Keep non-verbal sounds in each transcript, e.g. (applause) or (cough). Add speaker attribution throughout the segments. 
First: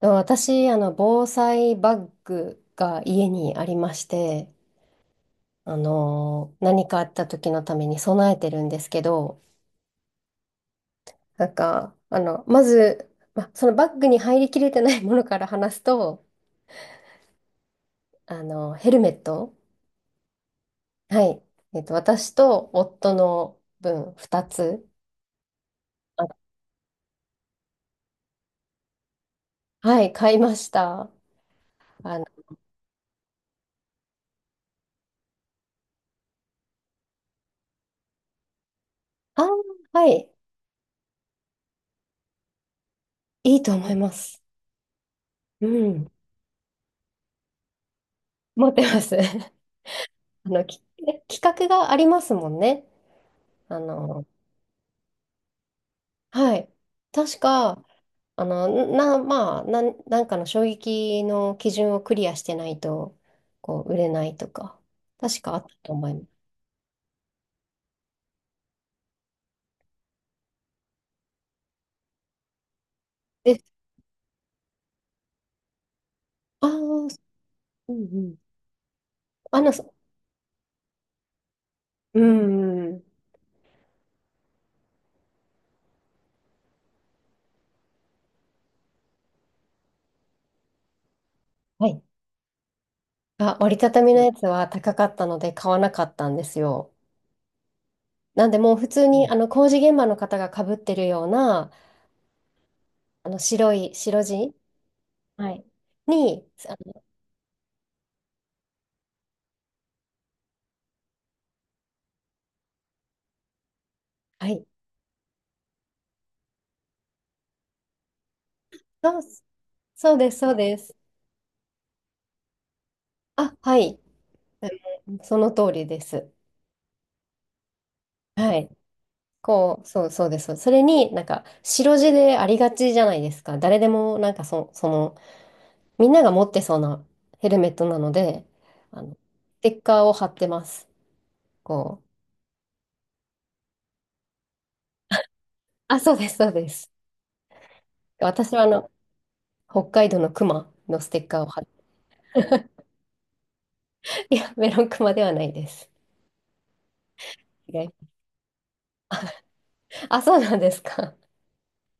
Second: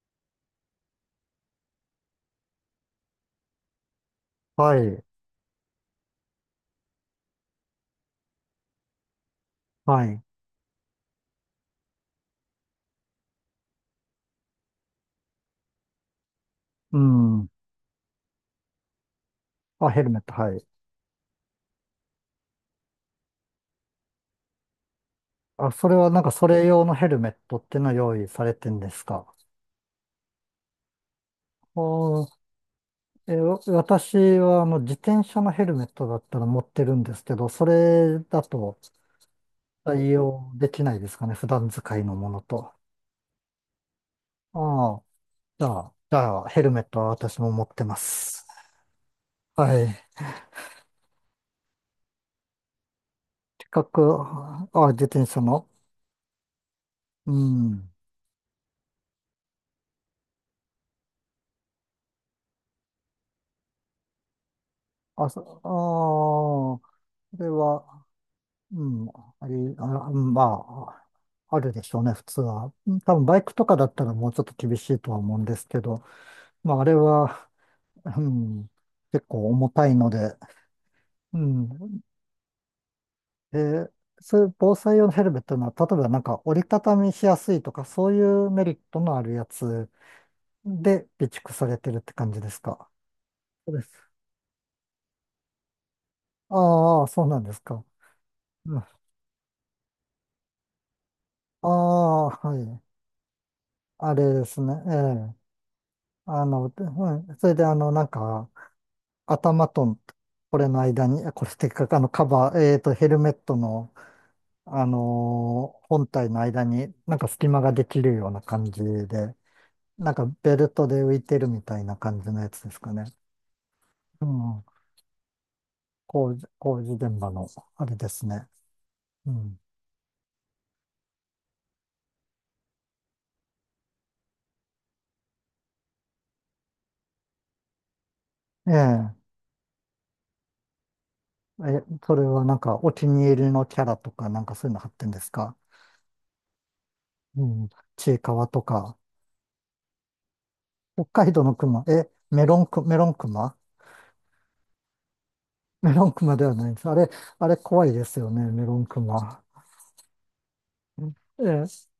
Speaker 1: と私、防災バッグが家にありまして、
Speaker 2: はい、
Speaker 1: 何かあった時のために備えてるんですけど、
Speaker 2: はい。
Speaker 1: まず、そのバッグに入りきれてないものから話すと、
Speaker 2: うん。
Speaker 1: ヘルメット、
Speaker 2: あ、ヘルメット、はい。
Speaker 1: はい、私と夫の分2つ、
Speaker 2: あ、それはなん
Speaker 1: あ
Speaker 2: かそれ用のヘルメットっていうのは用意されてんですか？
Speaker 1: はい、買いました。あ
Speaker 2: お
Speaker 1: の、
Speaker 2: ー。え、私は自転車のヘルメットだったら持ってるんですけど、それだと
Speaker 1: あー、は
Speaker 2: 対
Speaker 1: い、
Speaker 2: 応できないですかね、普段使いのものと。
Speaker 1: いいと思います。
Speaker 2: ああ、じ
Speaker 1: う
Speaker 2: ゃあ、
Speaker 1: ん、
Speaker 2: じゃあヘルメットは私も持ってます。
Speaker 1: 持ってます。
Speaker 2: はい。
Speaker 1: (laughs) あの、き、(laughs) 企画がありますもんね。あ
Speaker 2: 近く、
Speaker 1: の、
Speaker 2: あ、自転車の。
Speaker 1: はい。
Speaker 2: う
Speaker 1: 確か、
Speaker 2: ん。
Speaker 1: あの、な、まあ、なん、なんかの衝撃の基準をクリアしてないと、こう、売れないとか、確かあったと思います。
Speaker 2: ああ、それは、うん、あり、あ、まあ、あるでしょうね、普通は。うん、多分バイク
Speaker 1: で、
Speaker 2: とかだったらもうちょっと厳しいとは思うんですけど、
Speaker 1: ああ、
Speaker 2: まあ、あれ
Speaker 1: うん
Speaker 2: は、
Speaker 1: う
Speaker 2: う
Speaker 1: ん。
Speaker 2: ん、結構
Speaker 1: あ
Speaker 2: 重
Speaker 1: の、
Speaker 2: た
Speaker 1: そ
Speaker 2: いので、うん。
Speaker 1: うん、うん。
Speaker 2: で、そういう防災用のヘルメットのは、例えばなんか折りたたみしやすいとか、そういうメリットのあるやつで備蓄され
Speaker 1: は
Speaker 2: てるっ
Speaker 1: い。
Speaker 2: て感じですか。
Speaker 1: あ、
Speaker 2: そ
Speaker 1: 折
Speaker 2: う
Speaker 1: り
Speaker 2: で
Speaker 1: たた
Speaker 2: す。
Speaker 1: みのやつは高かったので買わなかったんですよ。
Speaker 2: ああ、そうなんですか。
Speaker 1: なんで、も
Speaker 2: う
Speaker 1: う
Speaker 2: ん、
Speaker 1: 普
Speaker 2: あ
Speaker 1: 通に、工事現場の方が被ってるよう
Speaker 2: あ、
Speaker 1: な、
Speaker 2: はい。
Speaker 1: 白い、
Speaker 2: あ
Speaker 1: 白
Speaker 2: れで
Speaker 1: 地、
Speaker 2: すね。ええ。
Speaker 1: はい。に、
Speaker 2: う
Speaker 1: あの、
Speaker 2: ん、それでなんか、頭と、これの間に、これってか、カバー、ヘルメットの、
Speaker 1: はい。
Speaker 2: 本体の間に、なんか隙間ができるような感じ
Speaker 1: そう、
Speaker 2: で、な
Speaker 1: そ
Speaker 2: ん
Speaker 1: う
Speaker 2: か
Speaker 1: です、そう
Speaker 2: ベル
Speaker 1: で
Speaker 2: ト
Speaker 1: す。
Speaker 2: で浮いてるみたいな感じのやつですかね。
Speaker 1: あ、はい。
Speaker 2: うん。
Speaker 1: うん、その通りです。
Speaker 2: 工事現場の、あれですね。
Speaker 1: はい。
Speaker 2: うん。
Speaker 1: こう、そうそうです。そうです、それになんか白地でありがちじゃないですか。誰でもなんかそ、その、みんなが持ってそうなヘルメットなので、
Speaker 2: え
Speaker 1: あ
Speaker 2: え。
Speaker 1: の、ステッカーを貼ってます。
Speaker 2: え、
Speaker 1: こう。
Speaker 2: それはなんかお気に入りのキャラとか、なんかそういうの貼ってんですか？
Speaker 1: あ、そうです、そうです。
Speaker 2: うん。ちいかわ
Speaker 1: 私
Speaker 2: と
Speaker 1: はあの、
Speaker 2: か、
Speaker 1: 北海道のクマの
Speaker 2: 北
Speaker 1: ステッ
Speaker 2: 海道
Speaker 1: カーを
Speaker 2: の
Speaker 1: 貼って、
Speaker 2: 熊、え、メロンク、メロン熊？
Speaker 1: いや、メロンクマではないです。
Speaker 2: メロンクマではないです。あれ
Speaker 1: 違
Speaker 2: 怖
Speaker 1: い
Speaker 2: いですよね、メロンクマ。
Speaker 1: あ、そうなんですか。
Speaker 2: ええ、い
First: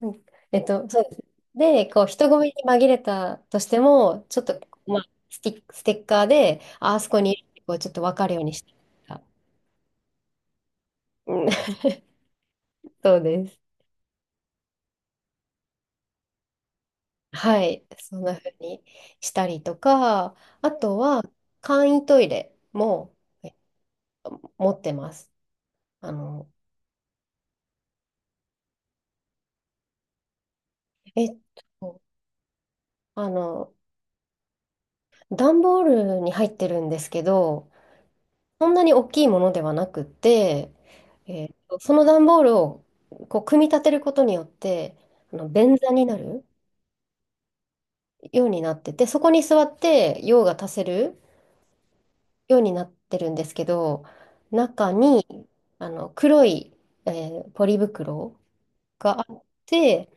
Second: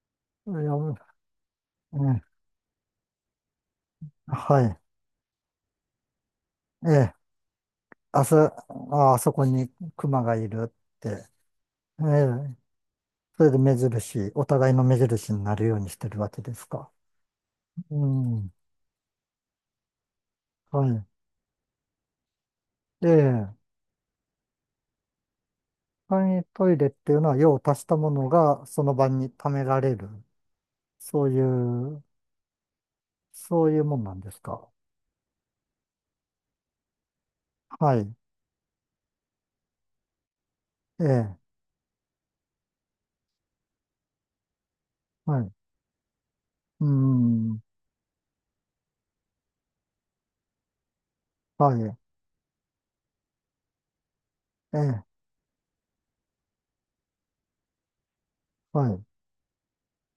Speaker 1: うん、
Speaker 2: や、
Speaker 1: そうです。で、
Speaker 2: え
Speaker 1: こう、人
Speaker 2: え、
Speaker 1: 混みに紛れたとしても、ちょっ
Speaker 2: は
Speaker 1: と、
Speaker 2: い。
Speaker 1: まあ、ステッカーで、
Speaker 2: え
Speaker 1: ああそ
Speaker 2: え、
Speaker 1: こに、こう、ちょっと分
Speaker 2: あ
Speaker 1: かる
Speaker 2: そ、
Speaker 1: ようにして。
Speaker 2: あ、あそこにクマがいるって。
Speaker 1: うん (laughs)
Speaker 2: ええ、
Speaker 1: そう
Speaker 2: そ
Speaker 1: で
Speaker 2: れで
Speaker 1: す。
Speaker 2: お互いの目印になるようにしてるわけですか。
Speaker 1: はい。
Speaker 2: う
Speaker 1: そんな
Speaker 2: ん。
Speaker 1: 風にしたりとか、あ
Speaker 2: は
Speaker 1: とは簡易トイレ
Speaker 2: い。え
Speaker 1: もえ
Speaker 2: え、
Speaker 1: 持ってます。あ
Speaker 2: 簡易
Speaker 1: の、
Speaker 2: トイレっていうのは用を足したものがその場に貯められる。
Speaker 1: え
Speaker 2: そ
Speaker 1: っ
Speaker 2: うい
Speaker 1: と、
Speaker 2: う、
Speaker 1: あ
Speaker 2: そう
Speaker 1: の、
Speaker 2: いうもんなんですか。
Speaker 1: 段ボールに入ってるんですけど、
Speaker 2: はい。
Speaker 1: そんなに大きいものではなくて、
Speaker 2: ええ、
Speaker 1: えっと、その段ボールをこう組み立てることによって、あ
Speaker 2: は
Speaker 1: の
Speaker 2: い。
Speaker 1: 便座になる
Speaker 2: うん。
Speaker 1: ようになってて、そこに座って用が足せる
Speaker 2: はい。
Speaker 1: ようになってるんですけど、
Speaker 2: え
Speaker 1: 中
Speaker 2: え、
Speaker 1: にあの黒い、えポリ袋
Speaker 2: はい。
Speaker 1: があって、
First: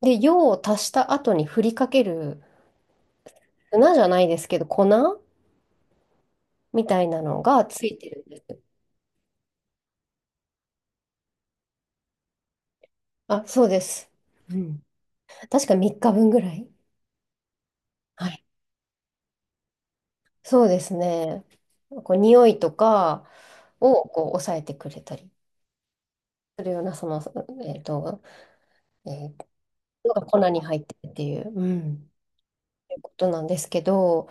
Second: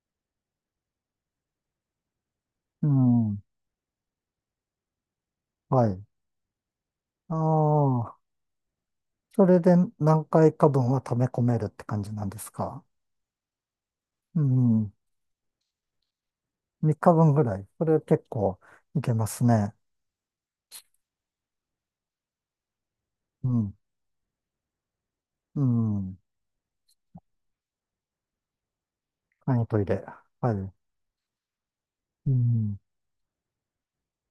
Speaker 1: で、用を足した後に振りかける
Speaker 2: うん。
Speaker 1: 粉じゃないですけど、粉
Speaker 2: はい。
Speaker 1: みたいな
Speaker 2: あ
Speaker 1: のがついて
Speaker 2: あ、
Speaker 1: る。
Speaker 2: それで何回か分は溜め込めるって感じなんですか。
Speaker 1: あ、そうです。
Speaker 2: う
Speaker 1: うん。
Speaker 2: ん。
Speaker 1: 確か3日分ぐらい。
Speaker 2: 3日分ぐらい。それ結
Speaker 1: はい。
Speaker 2: 構いけますね。
Speaker 1: そうですね。こう匂いとか
Speaker 2: うん。
Speaker 1: をこう抑えてくれたり
Speaker 2: うん。
Speaker 1: するような、えっと、えー
Speaker 2: 簡易トイレ。
Speaker 1: のが粉
Speaker 2: は
Speaker 1: に
Speaker 2: い。
Speaker 1: 入ってるっていう、うん、
Speaker 2: うん。
Speaker 1: いうことなんですけど、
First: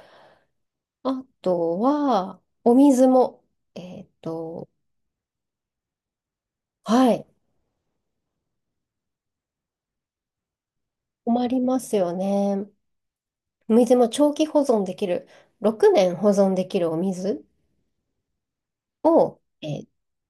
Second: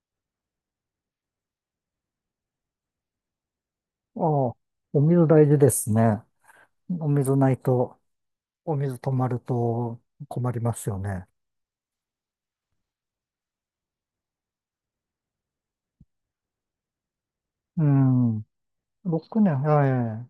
Speaker 1: あとは、お水も、えっ
Speaker 2: ああ、
Speaker 1: と、
Speaker 2: お水大事ですね。お
Speaker 1: はい、
Speaker 2: 水ないと、お水止まると困りますよね。
Speaker 1: 困りますよね。お水も長期保存できる、6年保存できるお水
Speaker 2: うん。6
Speaker 1: を、
Speaker 2: 年、は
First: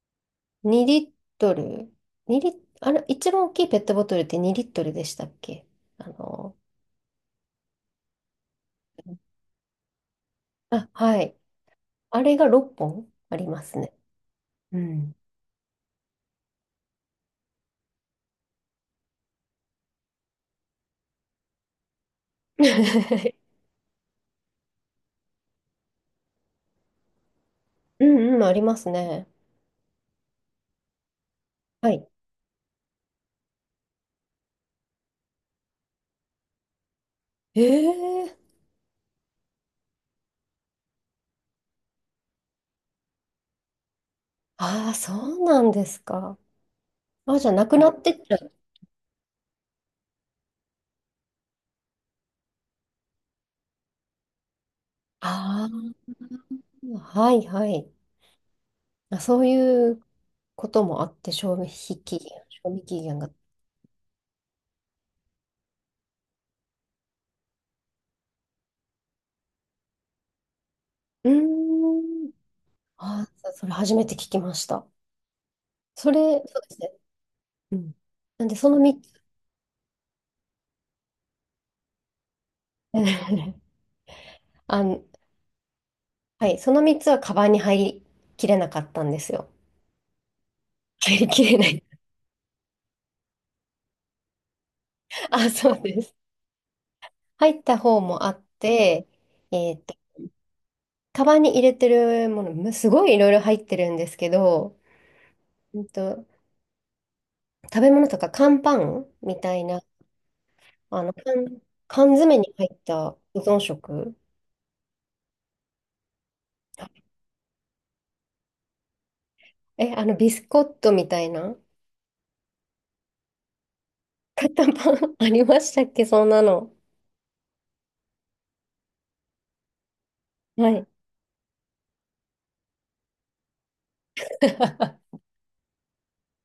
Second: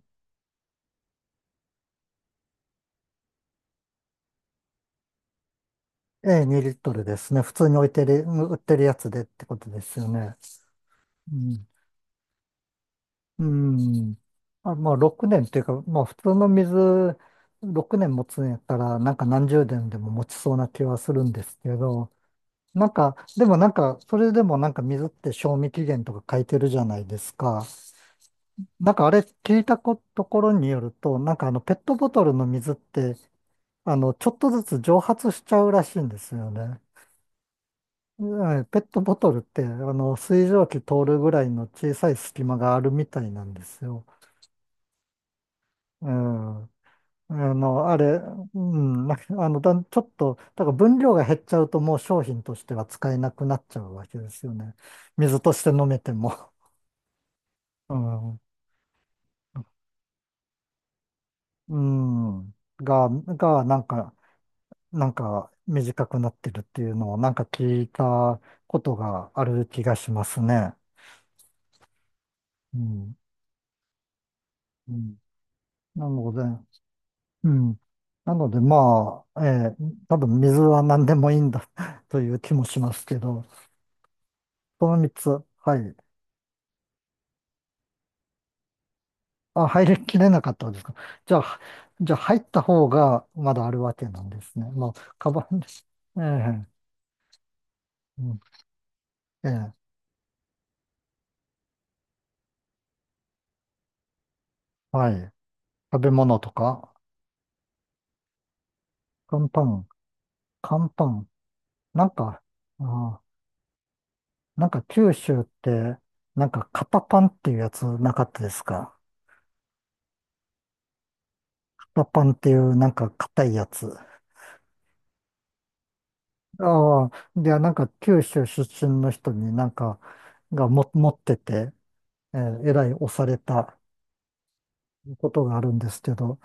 Speaker 1: 2リットル、2リ、あれ、一番大きいペットボトルって2リットルでしたっけ？あ
Speaker 2: い。ええ、
Speaker 1: の、
Speaker 2: 2リットルですね。普通に置いてる、売ってるやつでってことですよね。
Speaker 1: あ、は
Speaker 2: う
Speaker 1: い。
Speaker 2: ん。
Speaker 1: あれが6本あ
Speaker 2: う
Speaker 1: りますね。
Speaker 2: ん。あ、
Speaker 1: う
Speaker 2: まあ、
Speaker 1: ん。
Speaker 2: 6年っていうか、まあ、普通の水、6年持つんやったら、なんか何十年でも持ちそうな気はするんですけど、なんか、
Speaker 1: (laughs)
Speaker 2: でもなんか、それでもなんか水って賞味期限とか書いてるじゃないですか。
Speaker 1: うんうん、あります
Speaker 2: なんかあれ
Speaker 1: ね。
Speaker 2: 聞いたこところによると、なんかペッ
Speaker 1: は
Speaker 2: ト
Speaker 1: い。
Speaker 2: ボトルの水って、ちょっとずつ蒸発しちゃうらしいんですよね。
Speaker 1: ええ、
Speaker 2: うん、ペットボトルって、水蒸気通るぐらいの小さい隙間があるみたいなんですよ。
Speaker 1: ああ、そうなんです
Speaker 2: う
Speaker 1: か。
Speaker 2: ん。
Speaker 1: あ、じゃ
Speaker 2: あ
Speaker 1: あ、なく
Speaker 2: の、
Speaker 1: な
Speaker 2: あ
Speaker 1: って
Speaker 2: れ、
Speaker 1: っちゃう。
Speaker 2: うん、なあの、だん、ちょっと、だから分量が減っちゃうともう商品としては使えなくなっちゃうわけですよね。水とし
Speaker 1: あ
Speaker 2: て飲
Speaker 1: あ、
Speaker 2: めても。
Speaker 1: はいはい。
Speaker 2: うん。
Speaker 1: あ、そういうこともあって、賞味
Speaker 2: う
Speaker 1: 期限、
Speaker 2: ん。
Speaker 1: 賞味期
Speaker 2: が、
Speaker 1: 限が。
Speaker 2: が、なんか、なんか短くなってるっていうのをなんか聞いたことがある気がしますね。
Speaker 1: うーん。
Speaker 2: うん。
Speaker 1: ああ、それ初めて聞きました。
Speaker 2: うん。なの
Speaker 1: そ
Speaker 2: で、
Speaker 1: うですね。
Speaker 2: う
Speaker 1: う
Speaker 2: ん。
Speaker 1: ん。
Speaker 2: な
Speaker 1: なん
Speaker 2: の
Speaker 1: で、
Speaker 2: で、
Speaker 1: その3つ、
Speaker 2: まあ、多分水は何でもいいんだ (laughs) という気もしますけど、
Speaker 1: (laughs) あ
Speaker 2: この
Speaker 1: の
Speaker 2: 3つ、はい。
Speaker 1: はい、その3つはカバンに入りきれなかったんですよ。
Speaker 2: あ、入りきれなかったんですか。
Speaker 1: (laughs) 入り
Speaker 2: じゃ
Speaker 1: きれ
Speaker 2: あ、
Speaker 1: ない。
Speaker 2: じゃあ入った方がまだあるわけなんですね。まあ、カ
Speaker 1: (laughs)
Speaker 2: バ
Speaker 1: あ、
Speaker 2: ンで
Speaker 1: そう
Speaker 2: す。
Speaker 1: です。
Speaker 2: ええ、
Speaker 1: 入った方
Speaker 2: う
Speaker 1: もあ
Speaker 2: ん、
Speaker 1: って、
Speaker 2: ええ、
Speaker 1: えーっと、カバンに入れてるもの、すごいいろいろ入ってるんですけど、
Speaker 2: はい。
Speaker 1: うん
Speaker 2: 食べ
Speaker 1: と、
Speaker 2: 物とか、
Speaker 1: 食べ物とか乾パンみ
Speaker 2: 乾
Speaker 1: た
Speaker 2: パ
Speaker 1: いな、
Speaker 2: ン、乾
Speaker 1: あ
Speaker 2: パ
Speaker 1: の、
Speaker 2: ン。
Speaker 1: 缶、
Speaker 2: な
Speaker 1: 缶
Speaker 2: ん
Speaker 1: 詰
Speaker 2: か、
Speaker 1: に入っ
Speaker 2: あ
Speaker 1: た
Speaker 2: ー、
Speaker 1: 保存食。
Speaker 2: なんか九州って、なんか型パンっていうやつなかったですか。
Speaker 1: え、あの、ビスコットみたいな
Speaker 2: 型パンっていうなんか硬いやつ。
Speaker 1: 型パン (laughs) ありましたっけ、そんなの。
Speaker 2: ああ、で、なんか九州出身の人になんか、が
Speaker 1: はい。
Speaker 2: も持ってて、えらい押されたことがあるんですけど、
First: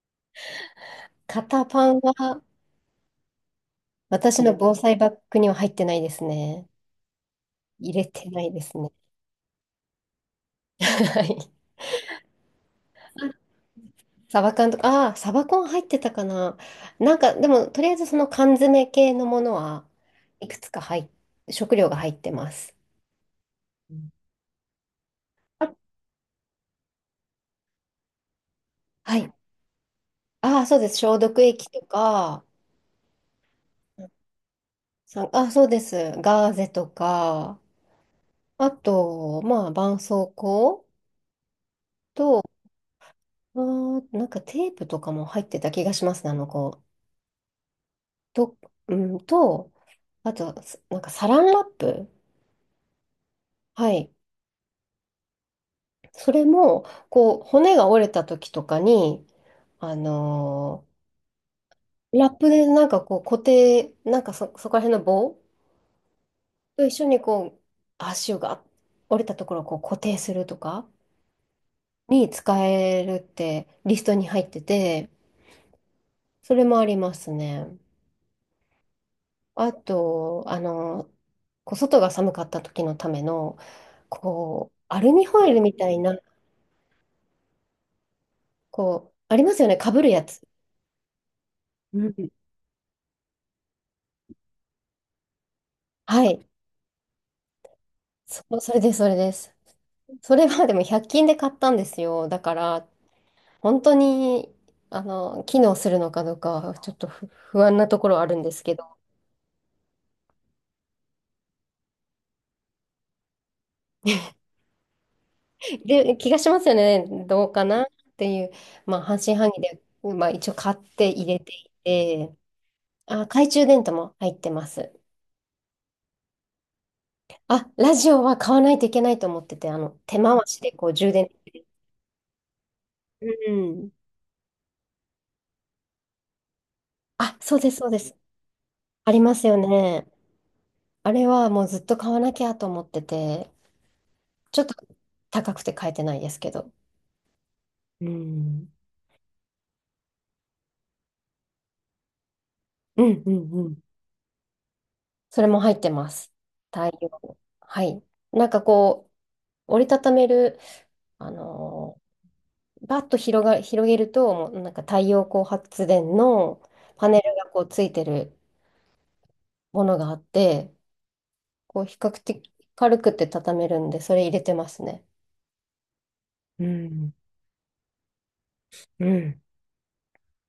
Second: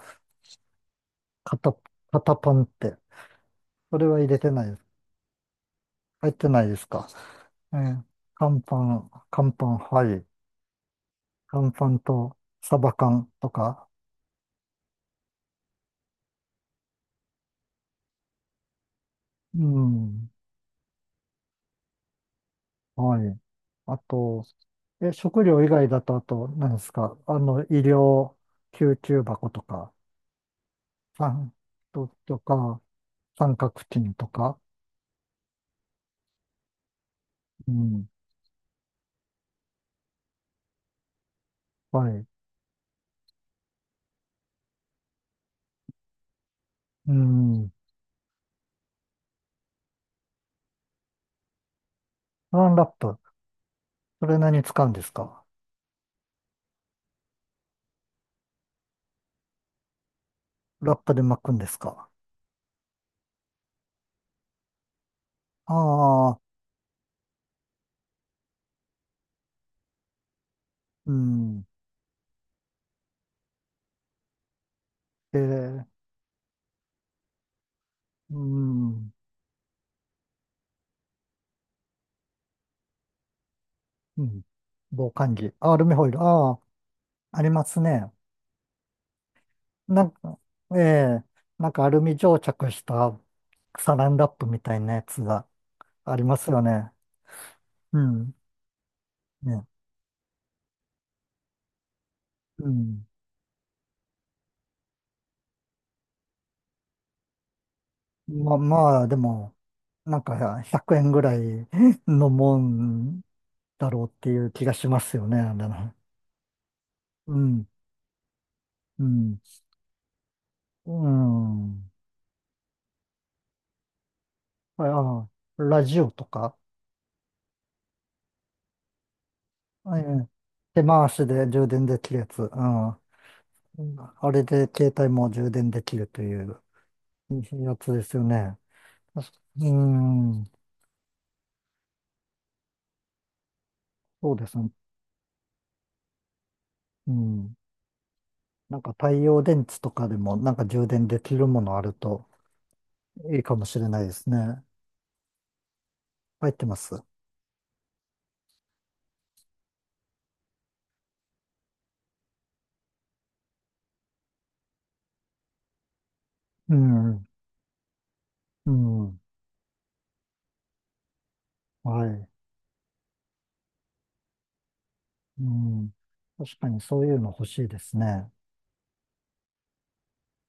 Speaker 1: 型
Speaker 2: 肩、
Speaker 1: パン
Speaker 2: 肩
Speaker 1: は、
Speaker 2: パンって。それは入れ
Speaker 1: 私
Speaker 2: て
Speaker 1: の
Speaker 2: ない
Speaker 1: 防
Speaker 2: です。
Speaker 1: 災バッグには入ってないです
Speaker 2: 入ってない
Speaker 1: ね。
Speaker 2: ですか。え
Speaker 1: 入
Speaker 2: ー、
Speaker 1: れてない
Speaker 2: 乾
Speaker 1: です
Speaker 2: パ
Speaker 1: ね。
Speaker 2: ン、乾パン、はい。
Speaker 1: (laughs) はい。
Speaker 2: 乾パンとサバ缶とか。
Speaker 1: サバ缶とか、ああ、サバ缶入ってたかな。なんか、でも、とりあえずその缶詰系のもの
Speaker 2: う
Speaker 1: は
Speaker 2: ん。
Speaker 1: いくつか入っ、食料が入ってます。
Speaker 2: はい。
Speaker 1: う
Speaker 2: あ
Speaker 1: ん、
Speaker 2: と、食料以
Speaker 1: あ、
Speaker 2: 外だと、あと、何ですか。医療救
Speaker 1: は
Speaker 2: 急
Speaker 1: い。
Speaker 2: 箱とか、
Speaker 1: ああ、そうです。消毒
Speaker 2: 三
Speaker 1: 液と
Speaker 2: と、と
Speaker 1: か、
Speaker 2: か、三角巾とか。
Speaker 1: そうです。ガーゼとか、
Speaker 2: うん。
Speaker 1: あと、まあ、絆創膏
Speaker 2: はい。
Speaker 1: と、あー、なんかテープとかも入ってた気がしますね、あの子。
Speaker 2: うん。
Speaker 1: と、うん、と、あと、なんかサランラップ。
Speaker 2: ワンラップ。
Speaker 1: はい。
Speaker 2: それ何使うんですか？
Speaker 1: それも、こう、骨が折れた時とかに、あの
Speaker 2: ラップで巻くんですか？
Speaker 1: ラップでなんかこう固定、そこら辺の棒
Speaker 2: ああ
Speaker 1: と一緒にこう、足が折れたところをこう固定するとか。
Speaker 2: ー、うん。
Speaker 1: に使えるってリストに入ってて、
Speaker 2: えー、
Speaker 1: それもありますね。
Speaker 2: うん、
Speaker 1: あと、こう外が寒かった時のための、
Speaker 2: うん。
Speaker 1: こう、ア
Speaker 2: 防
Speaker 1: ルミ
Speaker 2: 寒
Speaker 1: ホイ
Speaker 2: 着。
Speaker 1: ル
Speaker 2: あ、
Speaker 1: み
Speaker 2: アル
Speaker 1: た
Speaker 2: ミ
Speaker 1: い
Speaker 2: ホイ
Speaker 1: な、
Speaker 2: ル。ああ、ありますね。
Speaker 1: こう、ありますよね、かぶ
Speaker 2: な
Speaker 1: る
Speaker 2: ん
Speaker 1: や
Speaker 2: か、
Speaker 1: つ。
Speaker 2: ええ、なんかア
Speaker 1: う
Speaker 2: ルミ
Speaker 1: ん。
Speaker 2: 蒸着したサランラップみたいなやつがあ
Speaker 1: は
Speaker 2: りま
Speaker 1: い。
Speaker 2: すよね。うん。
Speaker 1: それです、それです。
Speaker 2: ね。
Speaker 1: それはでも100均で買ったんですよ。だか
Speaker 2: う
Speaker 1: ら、
Speaker 2: ん。
Speaker 1: 本当に、機能するのかどうかは、ちょっと不安なところあるんで
Speaker 2: ま、
Speaker 1: すけど、
Speaker 2: まあ、でも、なんか100円ぐらい (laughs) のもんだろうっていう気がしますよね。あれね。
Speaker 1: 気がしますよね。
Speaker 2: う
Speaker 1: どうか
Speaker 2: ん。
Speaker 1: なっていう、まあ、
Speaker 2: う
Speaker 1: 半
Speaker 2: ん。
Speaker 1: 信半疑で、まあ、一応買っ
Speaker 2: う
Speaker 1: て入れてい
Speaker 2: ん。
Speaker 1: て、あ、懐中電灯も入ってま
Speaker 2: あ
Speaker 1: す。
Speaker 2: あ、ラジオとか。
Speaker 1: あ、ラジオは買わないといけないと思ってて、
Speaker 2: え
Speaker 1: 手
Speaker 2: え、
Speaker 1: 回しで
Speaker 2: 手
Speaker 1: こう
Speaker 2: 回
Speaker 1: 充
Speaker 2: し
Speaker 1: 電。
Speaker 2: で充電できるやつ。うん。う
Speaker 1: うん。
Speaker 2: ん、あれで携帯も充電できるという
Speaker 1: あ、そうで
Speaker 2: や
Speaker 1: す、そう
Speaker 2: つ
Speaker 1: で
Speaker 2: で
Speaker 1: す。
Speaker 2: すよね。
Speaker 1: ありますよ
Speaker 2: う
Speaker 1: ね。
Speaker 2: ん。
Speaker 1: あれはもうずっと買わなきゃと思ってて、
Speaker 2: そうです
Speaker 1: ちょっ
Speaker 2: ね。
Speaker 1: と高くて買えてないですけど。
Speaker 2: うん。
Speaker 1: うん。
Speaker 2: なんか太陽電池とかでもなんか充電できるものあると
Speaker 1: うん、う
Speaker 2: いい
Speaker 1: ん、
Speaker 2: かも
Speaker 1: う
Speaker 2: し
Speaker 1: ん。
Speaker 2: れないですね。
Speaker 1: それも入ってます。
Speaker 2: 入ってま
Speaker 1: 対
Speaker 2: す。
Speaker 1: 応。はい。なんかこう、折りたためる、あのーバッと広が、広げると、もうなんか太陽光発電の
Speaker 2: う
Speaker 1: パネ
Speaker 2: ん。
Speaker 1: ルがこうついてる
Speaker 2: うん。
Speaker 1: ものがあって、こう比
Speaker 2: は
Speaker 1: 較
Speaker 2: い。
Speaker 1: 的軽くて畳めるんで、それ入れてますね。
Speaker 2: うん。確
Speaker 1: う
Speaker 2: かにそうい
Speaker 1: ん、
Speaker 2: うの欲しいですね。
Speaker 1: うん。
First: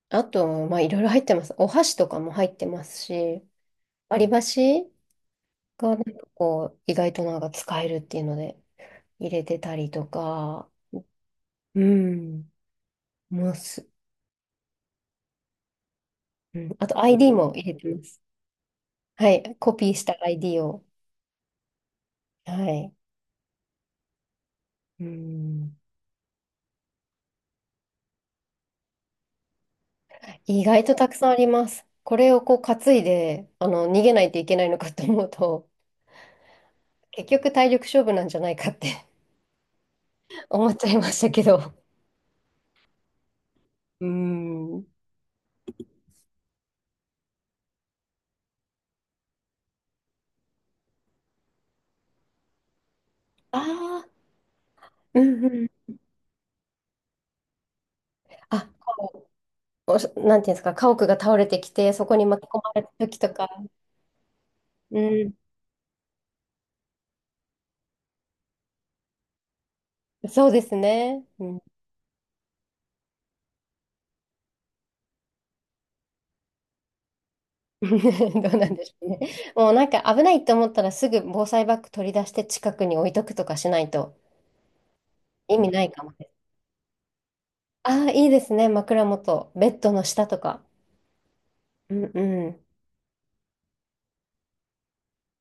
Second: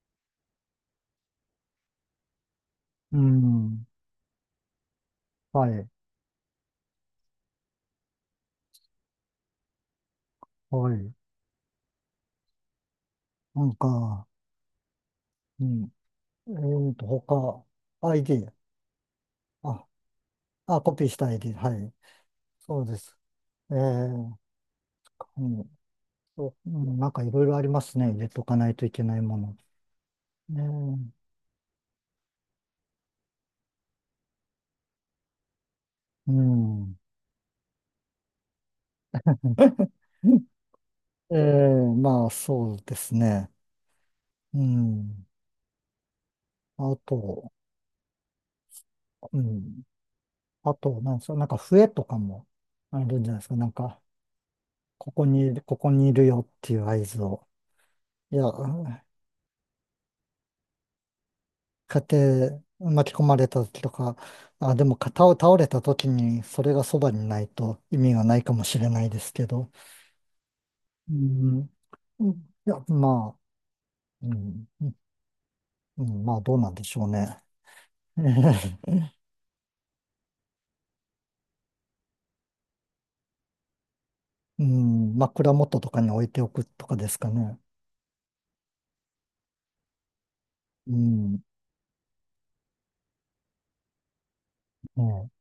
Speaker 1: あと、まあいろいろ入ってます。お箸とかも入ってます
Speaker 2: う
Speaker 1: し、
Speaker 2: ん。
Speaker 1: 割り箸
Speaker 2: はい。
Speaker 1: がなんかこう、意外となんか使えるっていうので入れてたりとか、
Speaker 2: はい。
Speaker 1: うん、ま
Speaker 2: なん
Speaker 1: す。
Speaker 2: か、うん。
Speaker 1: うん、あと ID も
Speaker 2: 他、
Speaker 1: 入れてます。
Speaker 2: ID。
Speaker 1: はい。コ
Speaker 2: あ、
Speaker 1: ピーした ID
Speaker 2: あ、
Speaker 1: を。
Speaker 2: コピーしたいり、はい。
Speaker 1: は
Speaker 2: そう
Speaker 1: い。
Speaker 2: です。ええ、
Speaker 1: う
Speaker 2: うん。
Speaker 1: ん。
Speaker 2: そう、うん、なんかいろいろありますね。入れとかないといけないもの。
Speaker 1: 意外とた
Speaker 2: ね
Speaker 1: くさんあります。これをこう担いで、逃げないといけないのかと思うと、
Speaker 2: え、うん。
Speaker 1: 結局体力勝負なんじゃないかって
Speaker 2: (laughs)
Speaker 1: (laughs) 思っちゃいました
Speaker 2: ええ、
Speaker 1: けど。
Speaker 2: まあ、そうですね。
Speaker 1: うー
Speaker 2: う
Speaker 1: ん。
Speaker 2: ん。あと、うん。あと、なんですか、なんか笛とかもあるんじゃないですか。
Speaker 1: あ
Speaker 2: なんか、
Speaker 1: あ、うんう
Speaker 2: こ
Speaker 1: ん。
Speaker 2: こにいるよっていう合図を。いや、
Speaker 1: あ、こうおしなんていうんですか、家屋が倒れてきて、
Speaker 2: 家
Speaker 1: そこに巻き込
Speaker 2: 庭
Speaker 1: まれた
Speaker 2: 巻き
Speaker 1: 時
Speaker 2: 込
Speaker 1: と
Speaker 2: まれ
Speaker 1: か。
Speaker 2: た時とか、あ、でも
Speaker 1: う
Speaker 2: 肩を
Speaker 1: ん。
Speaker 2: 倒れた時にそれがそばにないと意味がないかもしれないですけど、
Speaker 1: そうです
Speaker 2: う
Speaker 1: ね。うん。
Speaker 2: ん、うん、いや、まあ、うん、うん、まあどうなんでしょうね。
Speaker 1: (laughs)
Speaker 2: (laughs) え
Speaker 1: どうなんで
Speaker 2: へ
Speaker 1: し
Speaker 2: へ、
Speaker 1: ょうね。もうなんか危ないと思ったらすぐ防災バッグ取り出して近くに置いとくとかしないと
Speaker 2: うん、枕
Speaker 1: 意味
Speaker 2: 元
Speaker 1: な
Speaker 2: と
Speaker 1: い
Speaker 2: か
Speaker 1: か
Speaker 2: に
Speaker 1: も
Speaker 2: 置
Speaker 1: で
Speaker 2: い
Speaker 1: す。
Speaker 2: ておくとかですかね。
Speaker 1: ああ、いいですね。枕元、ベッドの下とか。
Speaker 2: うん、
Speaker 1: うんうん。
Speaker 2: ね。